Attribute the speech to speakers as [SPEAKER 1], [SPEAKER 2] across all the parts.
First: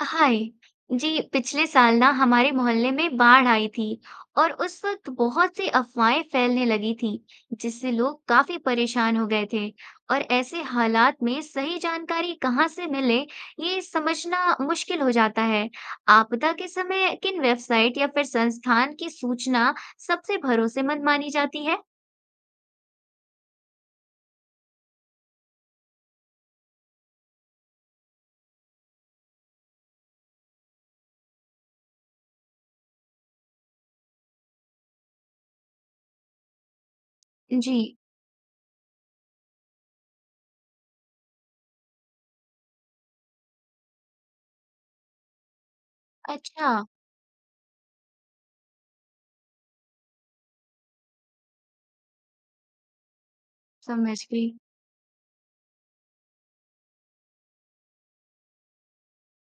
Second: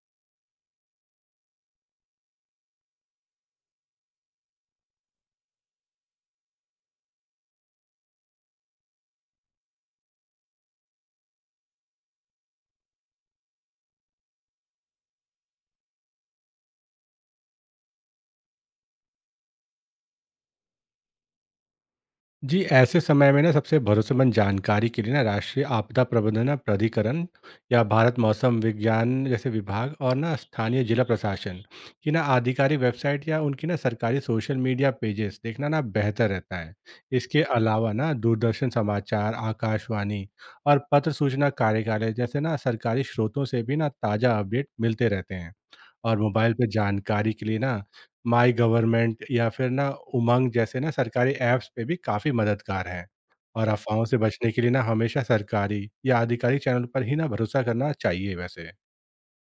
[SPEAKER 1] हाय जी। पिछले साल ना हमारे मोहल्ले में बाढ़ आई थी और उस वक्त बहुत सी अफवाहें फैलने लगी थी जिससे लोग काफी परेशान हो गए थे। और ऐसे हालात में सही जानकारी कहाँ से मिले ये समझना मुश्किल हो जाता है। आपदा के समय किन वेबसाइट या फिर संस्थान की सूचना सबसे भरोसेमंद मानी जाती है?
[SPEAKER 2] जी ऐसे समय में ना सबसे भरोसेमंद जानकारी के लिए ना राष्ट्रीय आपदा प्रबंधन ना प्राधिकरण या भारत मौसम विज्ञान जैसे विभाग और ना स्थानीय जिला प्रशासन की ना आधिकारिक वेबसाइट या उनकी ना सरकारी सोशल मीडिया पेजेस देखना ना बेहतर रहता है। इसके
[SPEAKER 1] जी।
[SPEAKER 2] अलावा ना दूरदर्शन समाचार आकाशवाणी और पत्र सूचना कार्यालय जैसे ना सरकारी स्रोतों से भी ना ताज़ा अपडेट मिलते रहते हैं। और मोबाइल पे
[SPEAKER 1] अच्छा।
[SPEAKER 2] जानकारी के लिए ना माई गवर्नमेंट या फिर ना उमंग जैसे ना सरकारी ऐप्स पे भी काफ़ी मददगार हैं। और अफ़वाहों
[SPEAKER 1] समझ
[SPEAKER 2] से
[SPEAKER 1] गई।
[SPEAKER 2] बचने के लिए ना हमेशा सरकारी या आधिकारिक चैनल पर ही ना भरोसा करना चाहिए वैसे।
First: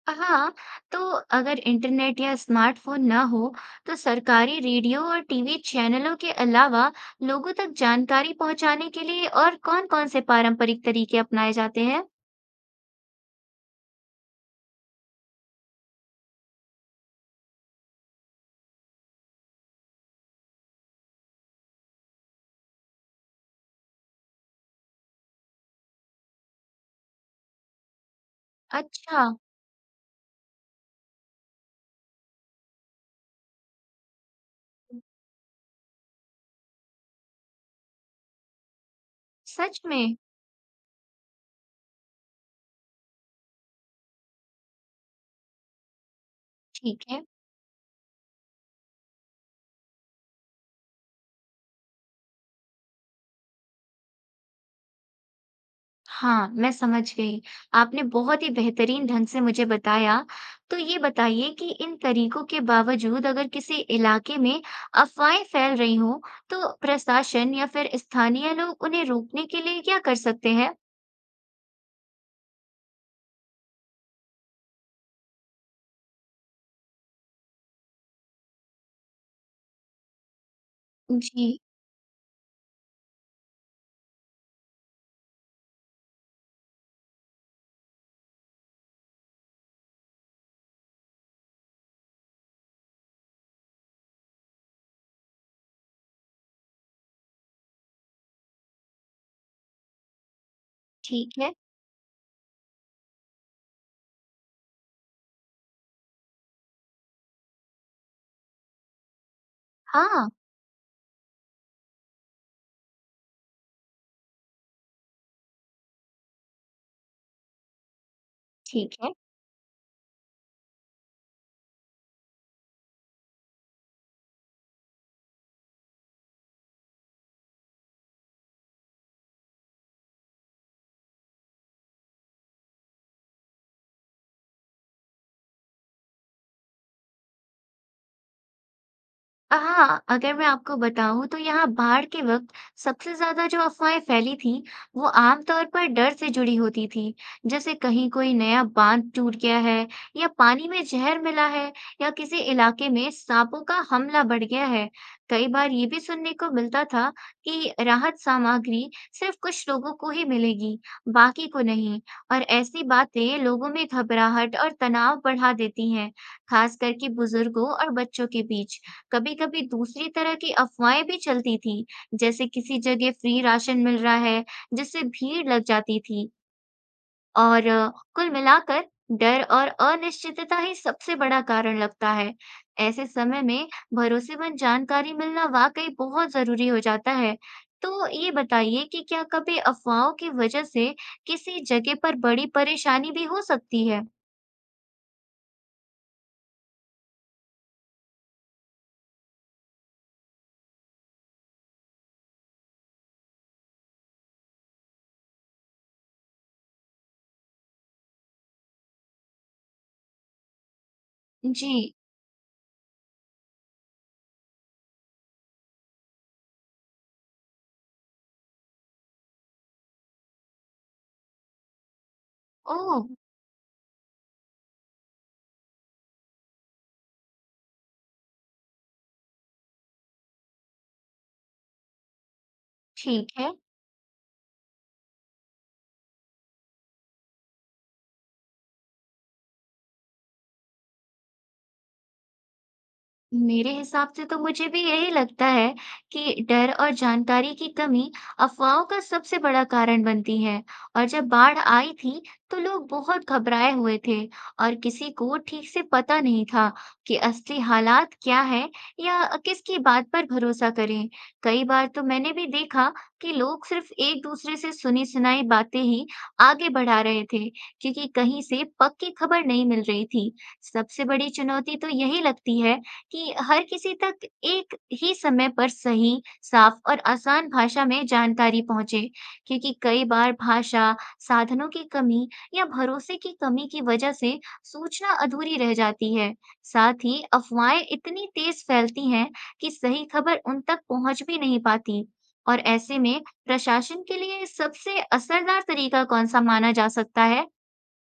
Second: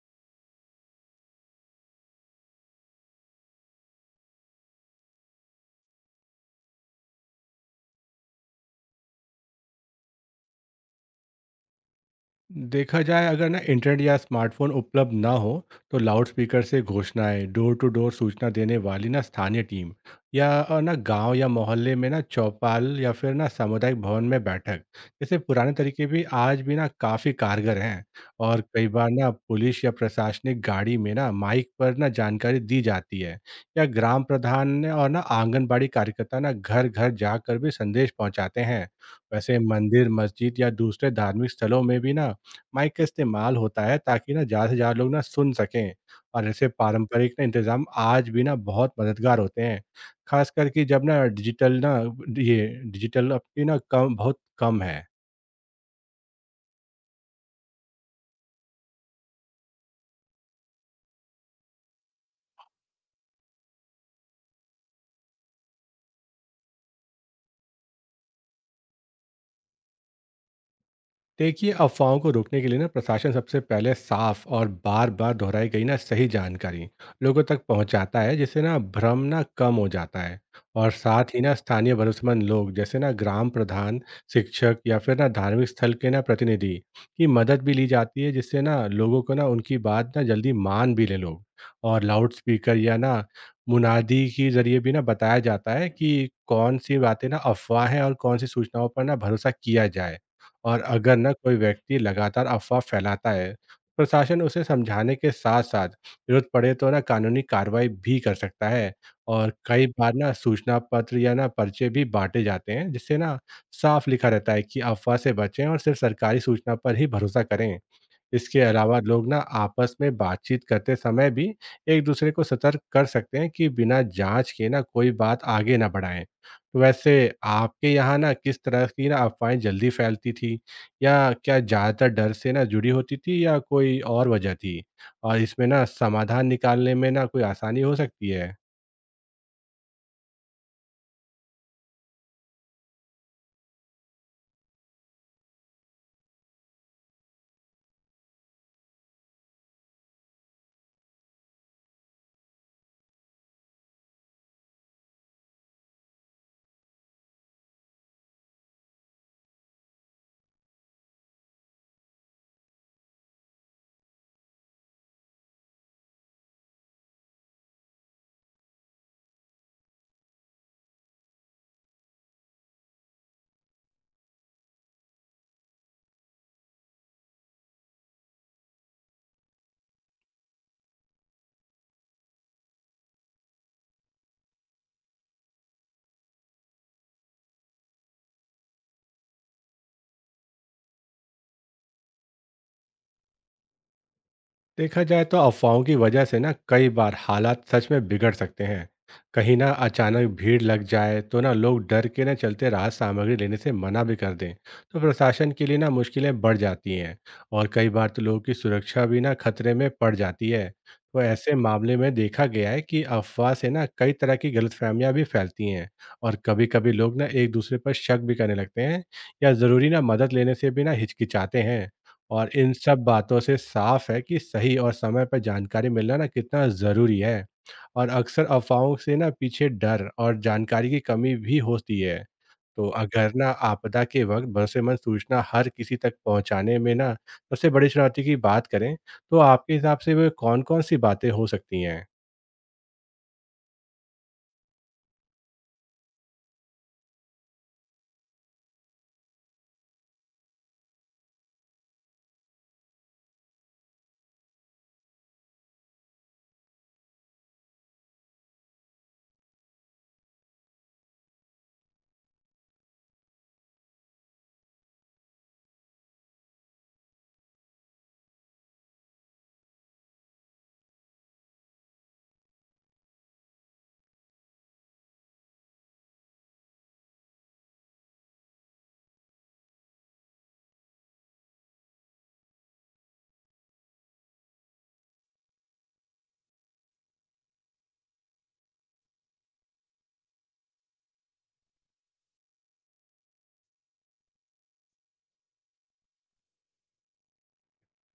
[SPEAKER 1] हाँ, तो अगर इंटरनेट या स्मार्टफोन ना हो, तो सरकारी रेडियो और टीवी चैनलों के अलावा लोगों तक जानकारी पहुंचाने के लिए और कौन-कौन से पारंपरिक तरीके अपनाए जाते हैं?
[SPEAKER 2] देखा जाए अगर ना इंटरनेट या स्मार्टफोन उपलब्ध ना हो तो लाउडस्पीकर से घोषणाएं, डोर टू डोर सूचना देने वाली ना स्थानीय टीम या ना गांव या मोहल्ले में ना चौपाल या फिर ना सामुदायिक भवन में बैठक जैसे पुराने तरीके भी आज भी ना काफ़ी कारगर हैं। और कई बार
[SPEAKER 1] अच्छा।
[SPEAKER 2] ना पुलिस या प्रशासनिक गाड़ी में ना माइक पर ना जानकारी दी जाती है। या ग्राम प्रधान ने और ना आंगनबाड़ी कार्यकर्ता ना घर घर जाकर भी संदेश पहुंचाते हैं। वैसे
[SPEAKER 1] सच
[SPEAKER 2] मंदिर,
[SPEAKER 1] में?
[SPEAKER 2] मस्जिद या दूसरे धार्मिक स्थलों में भी ना माइक का इस्तेमाल होता है ताकि ना ज़्यादा से ज़्यादा लोग ना सुन सकें। और ऐसे
[SPEAKER 1] ठीक है।
[SPEAKER 2] पारंपरिक ना इंतज़ाम आज भी ना बहुत मददगार होते हैं। ख़ास करके जब ना डिजिटल ना ये डिजिटल अब की ना कम बहुत कम है।
[SPEAKER 1] हाँ, मैं समझ गई। आपने बहुत ही बेहतरीन ढंग से मुझे बताया। तो ये बताइए कि इन तरीकों के बावजूद अगर किसी इलाके में अफवाहें फैल रही हों, तो प्रशासन या फिर स्थानीय लोग उन्हें रोकने के लिए क्या कर सकते हैं?
[SPEAKER 2] देखिए, अफवाहों को रोकने के लिए ना प्रशासन सबसे पहले साफ और बार बार दोहराई गई ना सही जानकारी लोगों तक पहुंचाता है, जिससे ना भ्रम ना कम हो जाता है। और साथ ही
[SPEAKER 1] जी।
[SPEAKER 2] ना स्थानीय भरोसेमंद लोग जैसे ना ग्राम प्रधान, शिक्षक या फिर ना धार्मिक स्थल के ना प्रतिनिधि की मदद भी ली जाती है, जिससे ना लोगों को ना उनकी बात ना जल्दी मान भी ले लोग। और लाउड स्पीकर या ना मुनादी के जरिए भी ना बताया जाता है कि कौन सी बातें ना अफवाह है और कौन सी सूचनाओं पर ना भरोसा किया जाए। और अगर ना
[SPEAKER 1] ठीक है।
[SPEAKER 2] कोई व्यक्ति लगातार अफवाह फैलाता है, प्रशासन उसे समझाने के साथ साथ जरूरत पड़े तो ना कानूनी कार्रवाई भी कर सकता है। और कई बार
[SPEAKER 1] हाँ,
[SPEAKER 2] ना सूचना पत्र या ना पर्चे भी बांटे जाते हैं, जिससे ना साफ लिखा रहता है कि अफवाह से बचें और सिर्फ सरकारी सूचना पर ही भरोसा करें। इसके
[SPEAKER 1] ठीक
[SPEAKER 2] अलावा
[SPEAKER 1] है।
[SPEAKER 2] लोग ना आपस में बातचीत करते समय भी एक दूसरे को सतर्क कर सकते हैं कि बिना जांच के ना कोई बात आगे ना बढ़ाएं। तो वैसे, आपके यहाँ ना किस तरह की ना अफवाहें जल्दी फैलती थी? या क्या ज़्यादातर डर से ना जुड़ी होती थी या कोई और वजह थी, और इसमें ना समाधान निकालने में ना कोई आसानी हो सकती है?
[SPEAKER 1] हाँ, अगर मैं आपको बताऊँ तो यहाँ बाढ़ के वक़्त सबसे ज़्यादा जो अफ़वाहें फैली थीं, वो आम तौर पर डर से जुड़ी होती थीं। जैसे कहीं कोई नया बाँध टूट गया है या पानी में ज़हर मिला है या किसी इलाके में साँपों का हमला बढ़ गया है। कई बार ये भी सुनने को मिलता था कि राहत सामग्री सिर्फ़ कुछ लोगों को ही मिलेगी, बाकी को नहीं। और ऐसी बातें लोगों में घबराहट और तनाव बढ़ा देती हैं, ख़ास करके बुज़ुर्गों और बच्चों के बीच। कभी-कभी दूसरी तरह की अफ़वाहें भी चलती थी, जैसे किसी जगह फ्री राशन मिल रहा है, जिससे भीड़ लग जाती थी। और अ, कुल मिलाकर डर और अनिश्चितता ही सबसे बड़ा कारण लगता है। ऐसे समय में भरोसेमंद जानकारी मिलना वाक़ई बहुत ज़रूरी हो जाता है। तो ये बताइए कि क्या कभी अफ़वाहों की वजह से किसी जगह पर बड़ी परेशानी भी हो सकती है?
[SPEAKER 2] देखा जाए तो अफवाहों की वजह से ना कई बार हालात सच में बिगड़ सकते हैं। कहीं ना अचानक भीड़ लग जाए तो ना लोग डर के ना चलते राहत सामग्री लेने से मना भी कर दें, तो प्रशासन के लिए ना मुश्किलें बढ़ जाती हैं। और कई बार तो लोगों की सुरक्षा भी ना खतरे में पड़ जाती है। तो ऐसे
[SPEAKER 1] जी।
[SPEAKER 2] मामले में देखा गया है कि अफवाह से ना कई तरह की गलतफहमियां भी फैलती हैं। और कभी कभी लोग ना एक दूसरे पर शक भी करने लगते हैं या ज़रूरी ना मदद लेने से भी ना हिचकिचाते हैं। और इन
[SPEAKER 1] ओह!
[SPEAKER 2] सब बातों से साफ है कि सही और समय पर जानकारी मिलना ना कितना ज़रूरी है। और अक्सर अफवाहों से ना पीछे डर और जानकारी की कमी भी होती है। तो
[SPEAKER 1] ठीक
[SPEAKER 2] अगर ना
[SPEAKER 1] है।
[SPEAKER 2] आपदा के वक्त भरोसेमंद सूचना हर किसी तक पहुंचाने में ना सबसे बड़ी चुनौती की बात करें, तो आपके हिसाब से वे कौन-कौन सी बातें हो सकती हैं?
[SPEAKER 1] मेरे हिसाब से तो मुझे भी यही लगता है कि डर और जानकारी की कमी अफवाहों का सबसे बड़ा कारण बनती है। और जब बाढ़ आई थी तो लोग बहुत घबराए हुए थे और किसी को ठीक से पता नहीं था कि असली हालात क्या है या किसकी बात पर भरोसा करें। कई बार तो मैंने भी देखा कि लोग सिर्फ एक दूसरे से सुनी सुनाई बातें ही आगे बढ़ा रहे थे क्योंकि कहीं से पक्की खबर नहीं मिल रही थी। सबसे बड़ी चुनौती तो यही लगती है कि हर किसी तक एक ही समय पर सही, साफ और आसान भाषा में जानकारी पहुंचे, क्योंकि कई बार भाषा, साधनों की कमी या भरोसे की कमी की वजह से सूचना अधूरी रह जाती है। साथ ही अफवाहें इतनी तेज फैलती हैं कि सही खबर उन तक पहुंच भी नहीं पाती। और ऐसे में प्रशासन के लिए सबसे असरदार तरीका कौन सा माना जा सकता है?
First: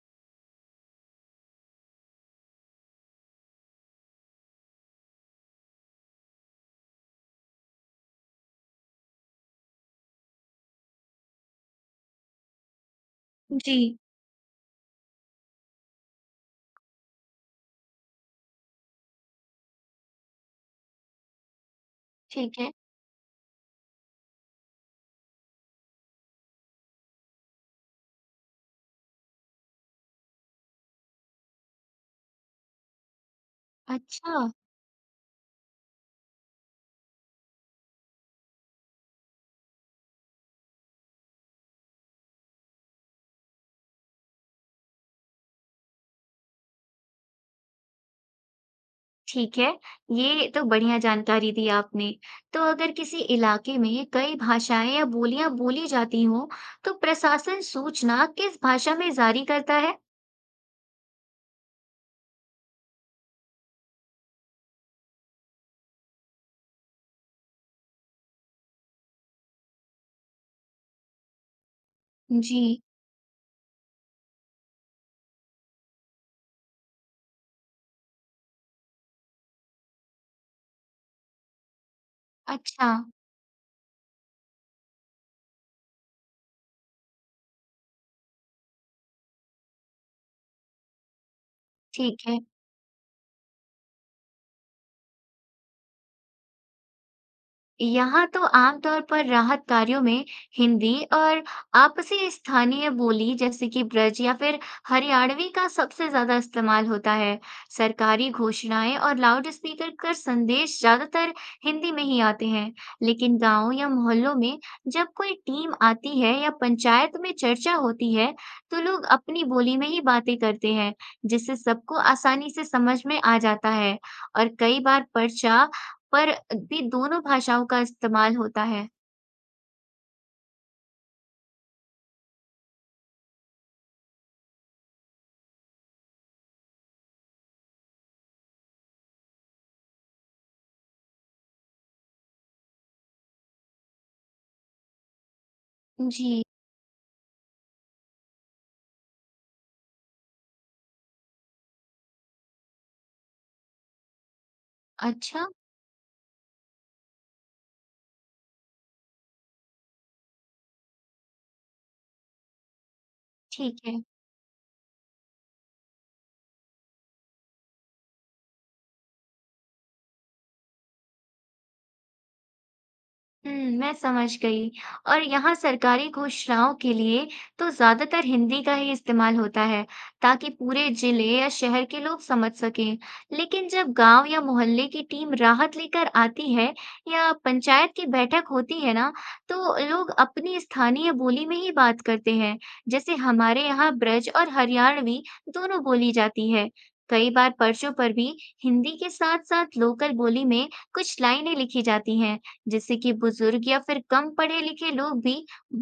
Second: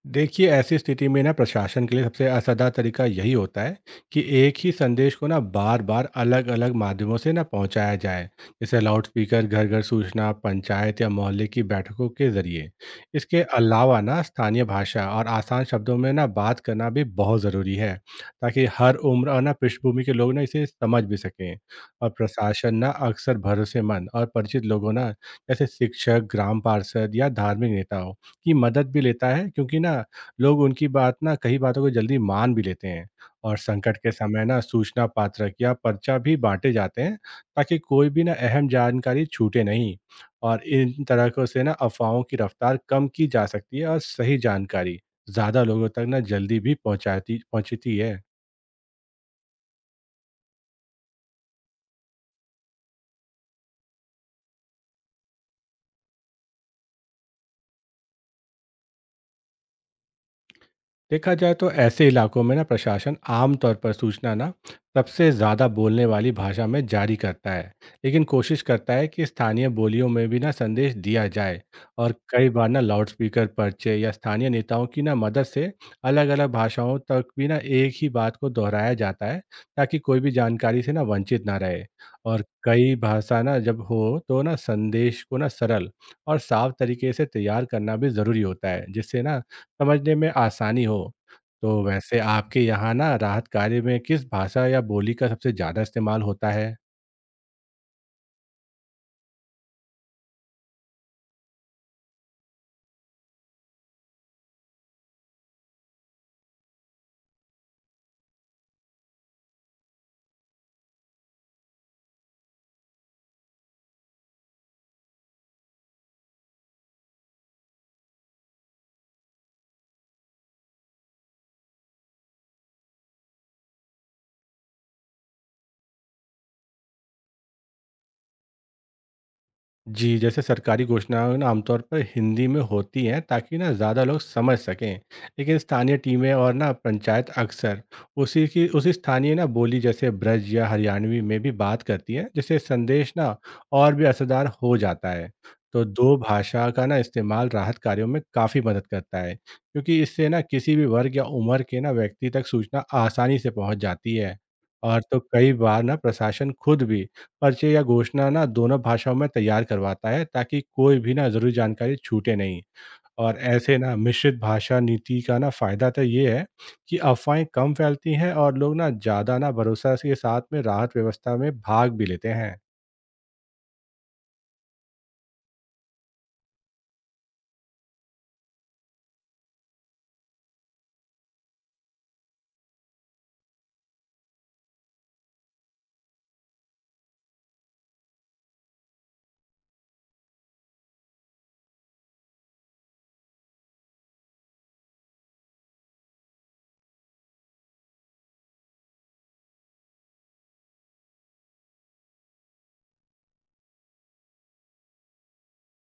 [SPEAKER 2] देखिए, ऐसी स्थिति में ना प्रशासन के लिए सबसे असरदार तरीका यही होता है कि एक ही संदेश को ना बार बार अलग अलग माध्यमों से ना पहुंचाया जाए, जैसे लाउडस्पीकर, घर घर सूचना, पंचायत या मोहल्ले की बैठकों के जरिए। इसके
[SPEAKER 1] जी।
[SPEAKER 2] अलावा ना स्थानीय भाषा और आसान शब्दों में ना बात करना भी बहुत ज़रूरी है ताकि हर उम्र और ना पृष्ठभूमि के लोग ना इसे समझ भी सकें। और
[SPEAKER 1] ठीक है,
[SPEAKER 2] प्रशासन ना अक्सर भरोसेमंद और परिचित लोगों ना जैसे शिक्षक, ग्राम पार्षद या धार्मिक नेता की मदद भी लेता है, क्योंकि ना लोग उनकी बात ना कई बातों को जल्दी मान भी लेते हैं। और संकट के
[SPEAKER 1] अच्छा।
[SPEAKER 2] समय ना सूचना पात्रक या पर्चा भी बांटे जाते हैं ताकि कोई भी ना अहम जानकारी छूटे नहीं। और इन तरह से ना अफवाहों की रफ्तार कम की जा सकती है और सही जानकारी ज़्यादा लोगों तक ना जल्दी भी पहुंचाती पहुंचती है।
[SPEAKER 1] ठीक है, ये तो बढ़िया जानकारी दी आपने। तो अगर किसी इलाके में कई भाषाएं या बोलियां बोली जाती हों, तो प्रशासन सूचना किस भाषा में जारी करता है?
[SPEAKER 2] देखा जाए तो ऐसे इलाकों में ना प्रशासन आमतौर पर सूचना ना सबसे ज़्यादा बोलने वाली भाषा में जारी करता है, लेकिन कोशिश करता है कि स्थानीय बोलियों में भी ना संदेश दिया जाए। और कई बार ना
[SPEAKER 1] जी।
[SPEAKER 2] लाउडस्पीकर, पर्चे या स्थानीय नेताओं की ना मदद से अलग अलग भाषाओं तक भी ना एक ही बात को दोहराया जाता है ताकि कोई भी जानकारी से ना वंचित ना रहे। और
[SPEAKER 1] अच्छा।
[SPEAKER 2] कई भाषा ना जब हो तो ना संदेश को ना सरल और साफ तरीके से तैयार करना भी ज़रूरी होता है, जिससे ना समझने में आसानी हो। तो वैसे,
[SPEAKER 1] ठीक है।
[SPEAKER 2] आपके यहाँ ना राहत कार्य में किस भाषा या बोली का सबसे ज़्यादा इस्तेमाल होता है?
[SPEAKER 1] यहाँ तो आमतौर पर राहत कार्यों में हिंदी और आपसी स्थानीय बोली जैसे कि ब्रज या फिर हरियाणवी का सबसे ज्यादा इस्तेमाल होता है। सरकारी घोषणाएं और लाउड स्पीकर पर संदेश ज्यादातर हिंदी में ही आते हैं, लेकिन गांव या मोहल्लों में जब कोई टीम आती है या पंचायत में चर्चा होती है, तो लोग अपनी बोली में ही बातें करते हैं, जिससे सबको आसानी से समझ में आ जाता है। और कई बार पर्चा पर भी दोनों भाषाओं का इस्तेमाल होता है।
[SPEAKER 2] जी, जैसे सरकारी घोषणाएँ ना आमतौर पर हिंदी में होती हैं ताकि ना ज़्यादा लोग समझ सकें। लेकिन स्थानीय टीमें और ना पंचायत अक्सर उसी स्थानीय ना बोली जैसे ब्रज या हरियाणवी में भी बात करती हैं, जिससे संदेश ना और भी असरदार हो जाता है। तो 2
[SPEAKER 1] जी।
[SPEAKER 2] भाषा का ना इस्तेमाल राहत कार्यों में काफ़ी मदद करता है, क्योंकि इससे ना किसी भी वर्ग या उम्र के ना व्यक्ति तक सूचना आसानी से पहुँच जाती है। और तो
[SPEAKER 1] अच्छा।
[SPEAKER 2] कई बार ना प्रशासन खुद भी पर्चे या घोषणा ना दोनों भाषाओं में तैयार करवाता है ताकि कोई भी ना ज़रूरी जानकारी छूटे नहीं। और ऐसे
[SPEAKER 1] ठीक
[SPEAKER 2] ना
[SPEAKER 1] है।
[SPEAKER 2] मिश्रित भाषा नीति का ना फायदा तो ये है कि अफवाहें कम फैलती हैं और लोग ना ज़्यादा ना भरोसा के साथ में राहत व्यवस्था में भाग भी लेते हैं।
[SPEAKER 1] हुँ, मैं समझ गई। और यहाँ सरकारी घोषणाओं के लिए तो ज़्यादातर हिंदी का ही इस्तेमाल होता है, ताकि पूरे जिले या शहर के लोग समझ सकें। लेकिन जब गांव या मोहल्ले की टीम राहत लेकर आती है या पंचायत की बैठक होती है ना, तो लोग अपनी स्थानीय बोली में ही बात करते हैं। जैसे हमारे यहाँ ब्रज और हरियाणवी दोनों बोली जाती है। कई बार पर्चों पर भी हिंदी के साथ-साथ लोकल बोली में कुछ लाइनें लिखी जाती हैं। जिससे कि बुजुर्ग या फिर कम पढ़े लिखे लोग भी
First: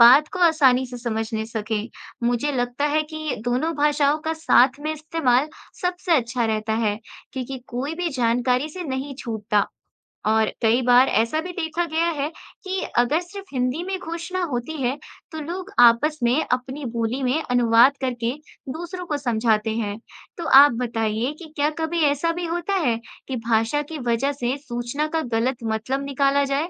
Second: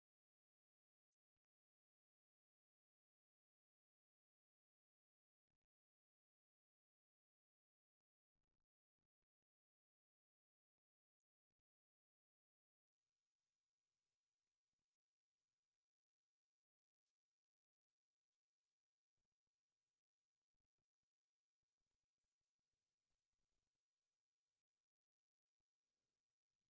[SPEAKER 1] बात को आसानी से समझने सकें। मुझे लगता है कि दोनों भाषाओं का साथ में इस्तेमाल सबसे अच्छा रहता है, क्योंकि कोई भी जानकारी से नहीं छूटता। और कई बार ऐसा भी देखा गया है कि अगर सिर्फ हिंदी में घोषणा होती है, तो लोग आपस में अपनी बोली में अनुवाद करके दूसरों को समझाते हैं। तो आप बताइए कि क्या कभी ऐसा भी होता है कि भाषा की वजह से सूचना का गलत मतलब निकाला जाए?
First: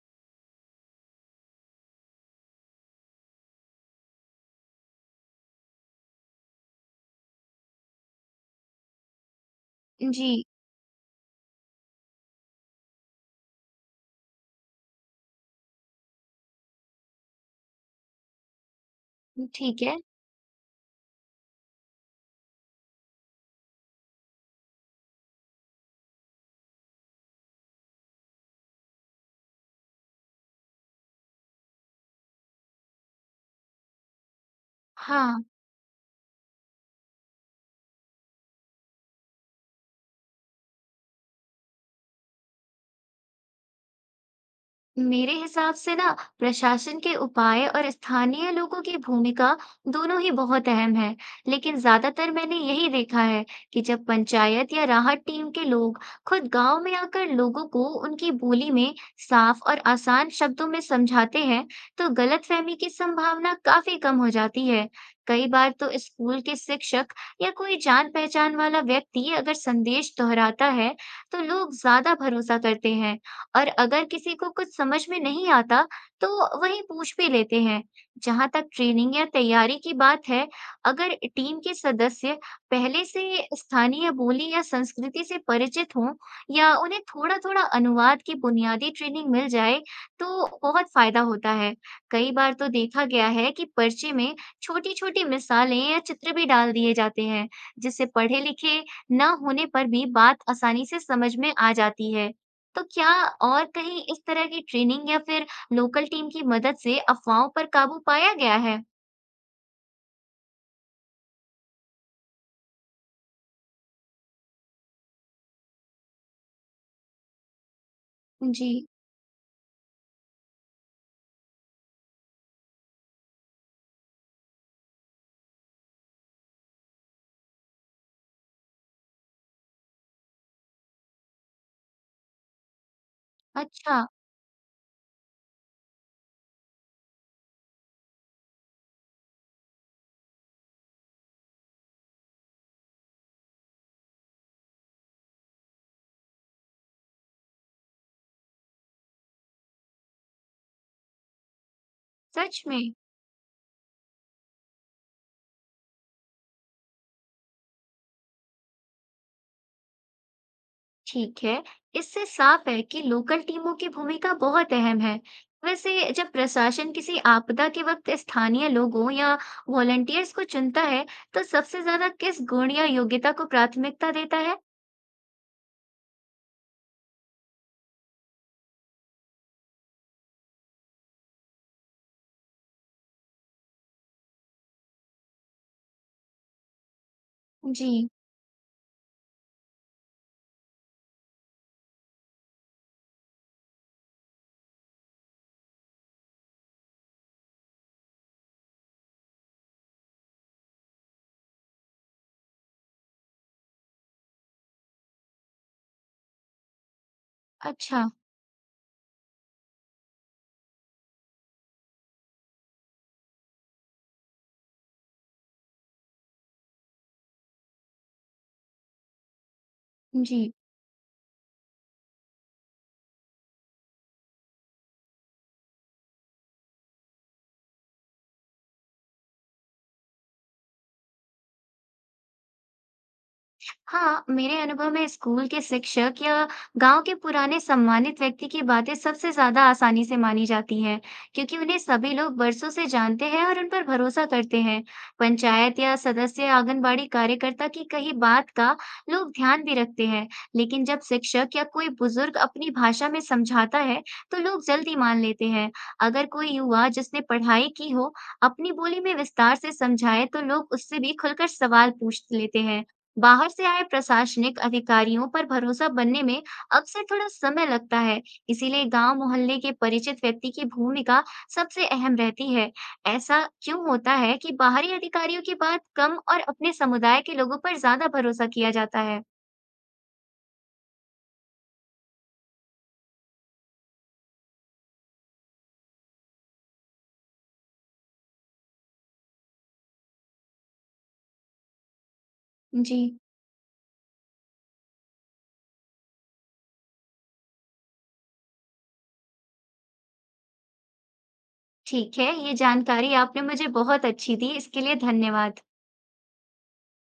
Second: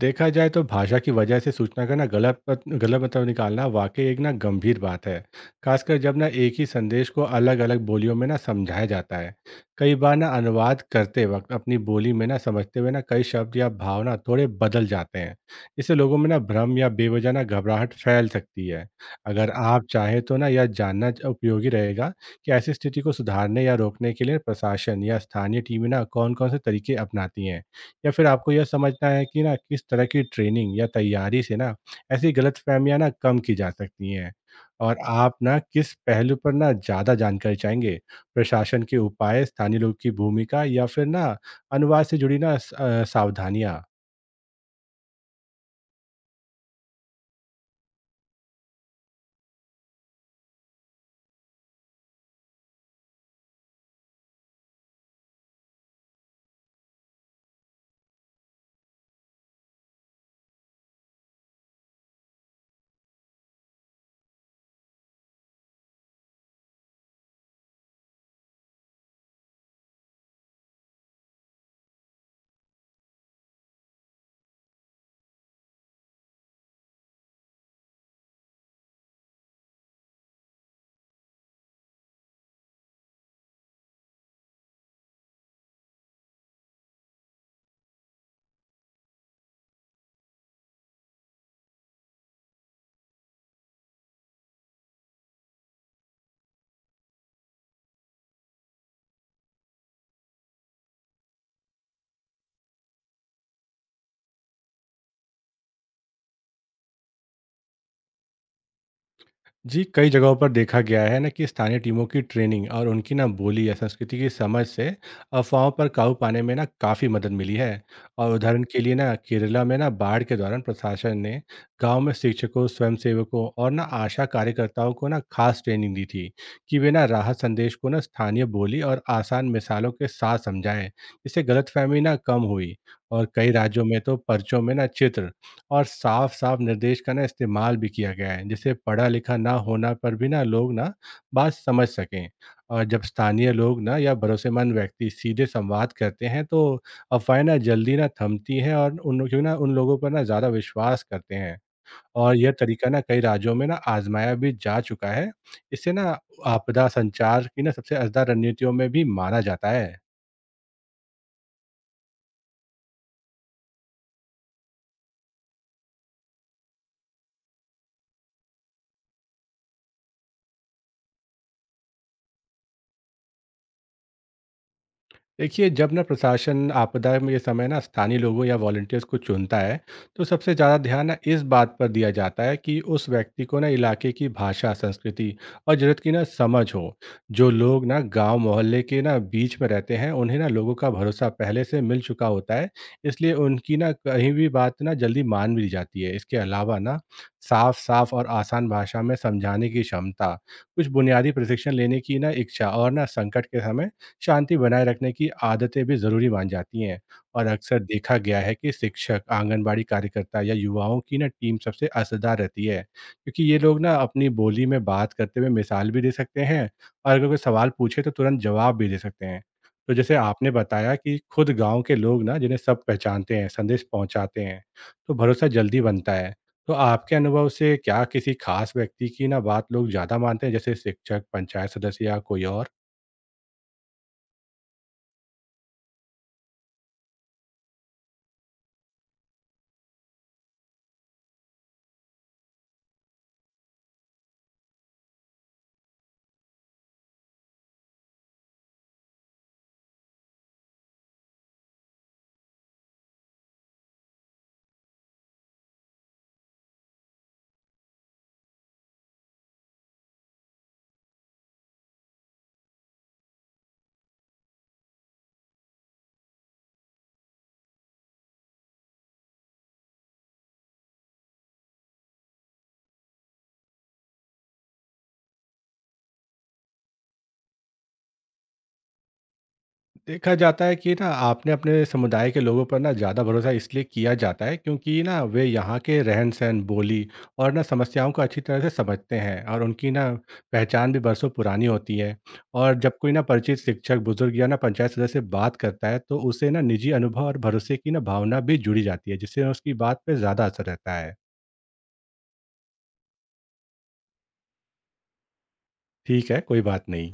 [SPEAKER 2] देखा जाए तो भाषा की वजह से सूचना का ना गलत मतलब निकालना वाकई एक ना गंभीर बात है। खासकर जब ना एक ही संदेश को अलग अलग बोलियों में ना समझाया जाता है। कई बार
[SPEAKER 1] जी।
[SPEAKER 2] ना अनुवाद करते वक्त अपनी बोली में ना समझते हुए ना कई शब्द या भावना थोड़े बदल जाते हैं। इससे लोगों में ना भ्रम या बेवजह ना घबराहट फैल सकती है। अगर
[SPEAKER 1] ठीक
[SPEAKER 2] आप
[SPEAKER 1] है।
[SPEAKER 2] चाहें तो ना यह जानना उपयोगी रहेगा कि ऐसी स्थिति को सुधारने या रोकने के लिए प्रशासन या स्थानीय टीमें ना कौन कौन से तरीके अपनाती हैं, या फिर आपको यह समझना है कि ना किस तरह की ट्रेनिंग या तैयारी से ना ऐसी गलतफ़हमियाँ ना कम की जा सकती हैं? और राइट। आप
[SPEAKER 1] हाँ,
[SPEAKER 2] ना किस पहलू पर ना ज़्यादा जानकारी चाहेंगे? प्रशासन के उपाय, स्थानीय लोगों की भूमिका, या फिर ना अनुवाद से जुड़ी ना सावधानियाँ?
[SPEAKER 1] मेरे हिसाब से ना प्रशासन के उपाय और स्थानीय लोगों की भूमिका दोनों ही बहुत अहम है। लेकिन ज्यादातर मैंने यही देखा है कि जब पंचायत या राहत टीम के लोग खुद गांव में आकर लोगों को उनकी बोली में साफ और आसान शब्दों में समझाते हैं तो गलतफहमी की संभावना काफी कम हो जाती है। कई बार तो स्कूल के शिक्षक या कोई जान पहचान वाला व्यक्ति अगर संदेश दोहराता है तो लोग ज्यादा भरोसा करते हैं, और अगर किसी को कुछ समझ में नहीं आता, तो वहीं पूछ भी लेते हैं। जहाँ तक ट्रेनिंग या तैयारी की बात है, अगर टीम के सदस्य पहले से स्थानीय बोली या संस्कृति से परिचित हों या उन्हें थोड़ा-थोड़ा अनुवाद की बुनियादी ट्रेनिंग मिल जाए, तो बहुत फायदा होता है। कई बार तो देखा गया है कि पर्चे में छोटी-छोटी मिसालें या चित्र भी डाल दिए जाते हैं, जिससे पढ़े-लिखे ना होने पर भी बात आसानी से समझ में आ जाती है। तो क्या और कहीं इस तरह की ट्रेनिंग या फिर लोकल टीम की मदद से अफ़वाहों पर काबू पाया गया है?
[SPEAKER 2] जी, कई जगहों पर देखा गया है ना कि स्थानीय टीमों की ट्रेनिंग और उनकी ना बोली या संस्कृति की समझ से अफवाहों पर काबू पाने में ना काफ़ी मदद मिली है। और उदाहरण
[SPEAKER 1] जी।
[SPEAKER 2] के लिए ना केरला में ना बाढ़ के दौरान प्रशासन ने गांव में शिक्षकों, स्वयंसेवकों और ना आशा कार्यकर्ताओं को ना खास ट्रेनिंग दी थी कि वे ना राहत संदेश को ना स्थानीय बोली और आसान मिसालों के साथ समझाएं, जिससे गलतफहमी ना कम हुई। और कई राज्यों
[SPEAKER 1] अच्छा।
[SPEAKER 2] में तो पर्चों में ना चित्र और साफ-साफ निर्देश का ना इस्तेमाल भी किया गया है, जिससे पढ़ा-लिखा ना होना पर भी ना लोग ना बात समझ सकें। और जब स्थानीय लोग ना या भरोसेमंद व्यक्ति सीधे संवाद करते हैं, तो अफ़वाहें ना जल्दी ना थमती हैं और उन लोगों पर ना ज़्यादा विश्वास करते हैं। और यह
[SPEAKER 1] सच में?
[SPEAKER 2] तरीका ना कई राज्यों में ना आज़माया भी जा चुका है। इससे ना आपदा संचार की ना सबसे असदा रणनीतियों में भी माना जाता है।
[SPEAKER 1] ठीक है, इससे साफ है कि लोकल टीमों की भूमिका बहुत अहम है। वैसे जब प्रशासन किसी आपदा के वक्त स्थानीय लोगों या वॉलंटियर्स को चुनता है, तो सबसे ज्यादा किस गुण या योग्यता को प्राथमिकता देता है?
[SPEAKER 2] देखिए, जब ना प्रशासन आपदा में ये समय ना स्थानीय लोगों या वॉलंटियर्स को चुनता है, तो सबसे ज़्यादा ध्यान ना इस बात पर दिया जाता है कि उस व्यक्ति को ना इलाके की भाषा, संस्कृति और ज़रूरत की ना समझ हो। जो लोग
[SPEAKER 1] जी।
[SPEAKER 2] ना गांव मोहल्ले के ना बीच में रहते हैं, उन्हें ना लोगों का भरोसा पहले से मिल चुका होता है, इसलिए उनकी ना कहीं भी बात ना जल्दी मान भी ली जाती है। इसके अलावा ना साफ साफ और आसान भाषा में समझाने की क्षमता, कुछ बुनियादी प्रशिक्षण लेने की ना इच्छा, और ना संकट के समय शांति बनाए रखने की आदतें भी ज़रूरी मान जाती हैं। और अक्सर
[SPEAKER 1] अच्छा।
[SPEAKER 2] देखा गया है कि शिक्षक, आंगनबाड़ी कार्यकर्ता या युवाओं की ना टीम सबसे असरदार रहती है, क्योंकि ये लोग ना अपनी बोली में बात करते हुए मिसाल भी दे सकते हैं और अगर कोई सवाल पूछे तो तुरंत जवाब भी दे सकते हैं। तो जैसे
[SPEAKER 1] जी।
[SPEAKER 2] आपने बताया कि खुद गांव के लोग ना जिन्हें सब पहचानते हैं, संदेश पहुंचाते हैं, तो भरोसा जल्दी बनता है। तो आपके अनुभव से क्या किसी खास व्यक्ति की ना बात लोग ज़्यादा मानते हैं, जैसे शिक्षक, पंचायत सदस्य या कोई और?
[SPEAKER 1] हाँ, मेरे अनुभव में स्कूल के शिक्षक या गांव के पुराने सम्मानित व्यक्ति की बातें सबसे ज्यादा आसानी से मानी जाती हैं क्योंकि उन्हें सभी लोग बरसों से जानते हैं और उन पर भरोसा करते हैं। पंचायत या सदस्य या आंगनबाड़ी कार्यकर्ता की कही बात का लोग ध्यान भी रखते हैं। लेकिन जब शिक्षक या कोई बुजुर्ग अपनी भाषा में समझाता है तो लोग जल्दी मान लेते हैं। अगर कोई युवा जिसने पढ़ाई की हो अपनी बोली में विस्तार से समझाए तो लोग उससे भी खुलकर सवाल पूछ लेते हैं। बाहर से आए प्रशासनिक अधिकारियों पर भरोसा बनने में अक्सर थोड़ा समय लगता है, इसीलिए गांव मोहल्ले के परिचित व्यक्ति की भूमिका सबसे अहम रहती है। ऐसा क्यों होता है कि बाहरी अधिकारियों की बात कम और अपने समुदाय के लोगों पर ज्यादा भरोसा किया जाता है?
[SPEAKER 2] देखा जाता है कि ना आपने अपने समुदाय के लोगों पर ना ज़्यादा भरोसा इसलिए किया जाता है, क्योंकि ना वे यहाँ के रहन-सहन, बोली और ना समस्याओं को अच्छी तरह से समझते हैं और उनकी ना पहचान भी बरसों पुरानी होती है। और
[SPEAKER 1] जी।
[SPEAKER 2] जब कोई ना परिचित शिक्षक, बुज़ुर्ग या ना पंचायत सदस्य बात करता है, तो उसे ना निजी अनुभव और भरोसे की ना भावना भी जुड़ी जाती है, जिससे उसकी बात पे ज़्यादा असर रहता है।
[SPEAKER 1] ठीक है, ये जानकारी आपने मुझे बहुत अच्छी दी, इसके लिए धन्यवाद।
[SPEAKER 2] ठीक है, कोई बात नहीं।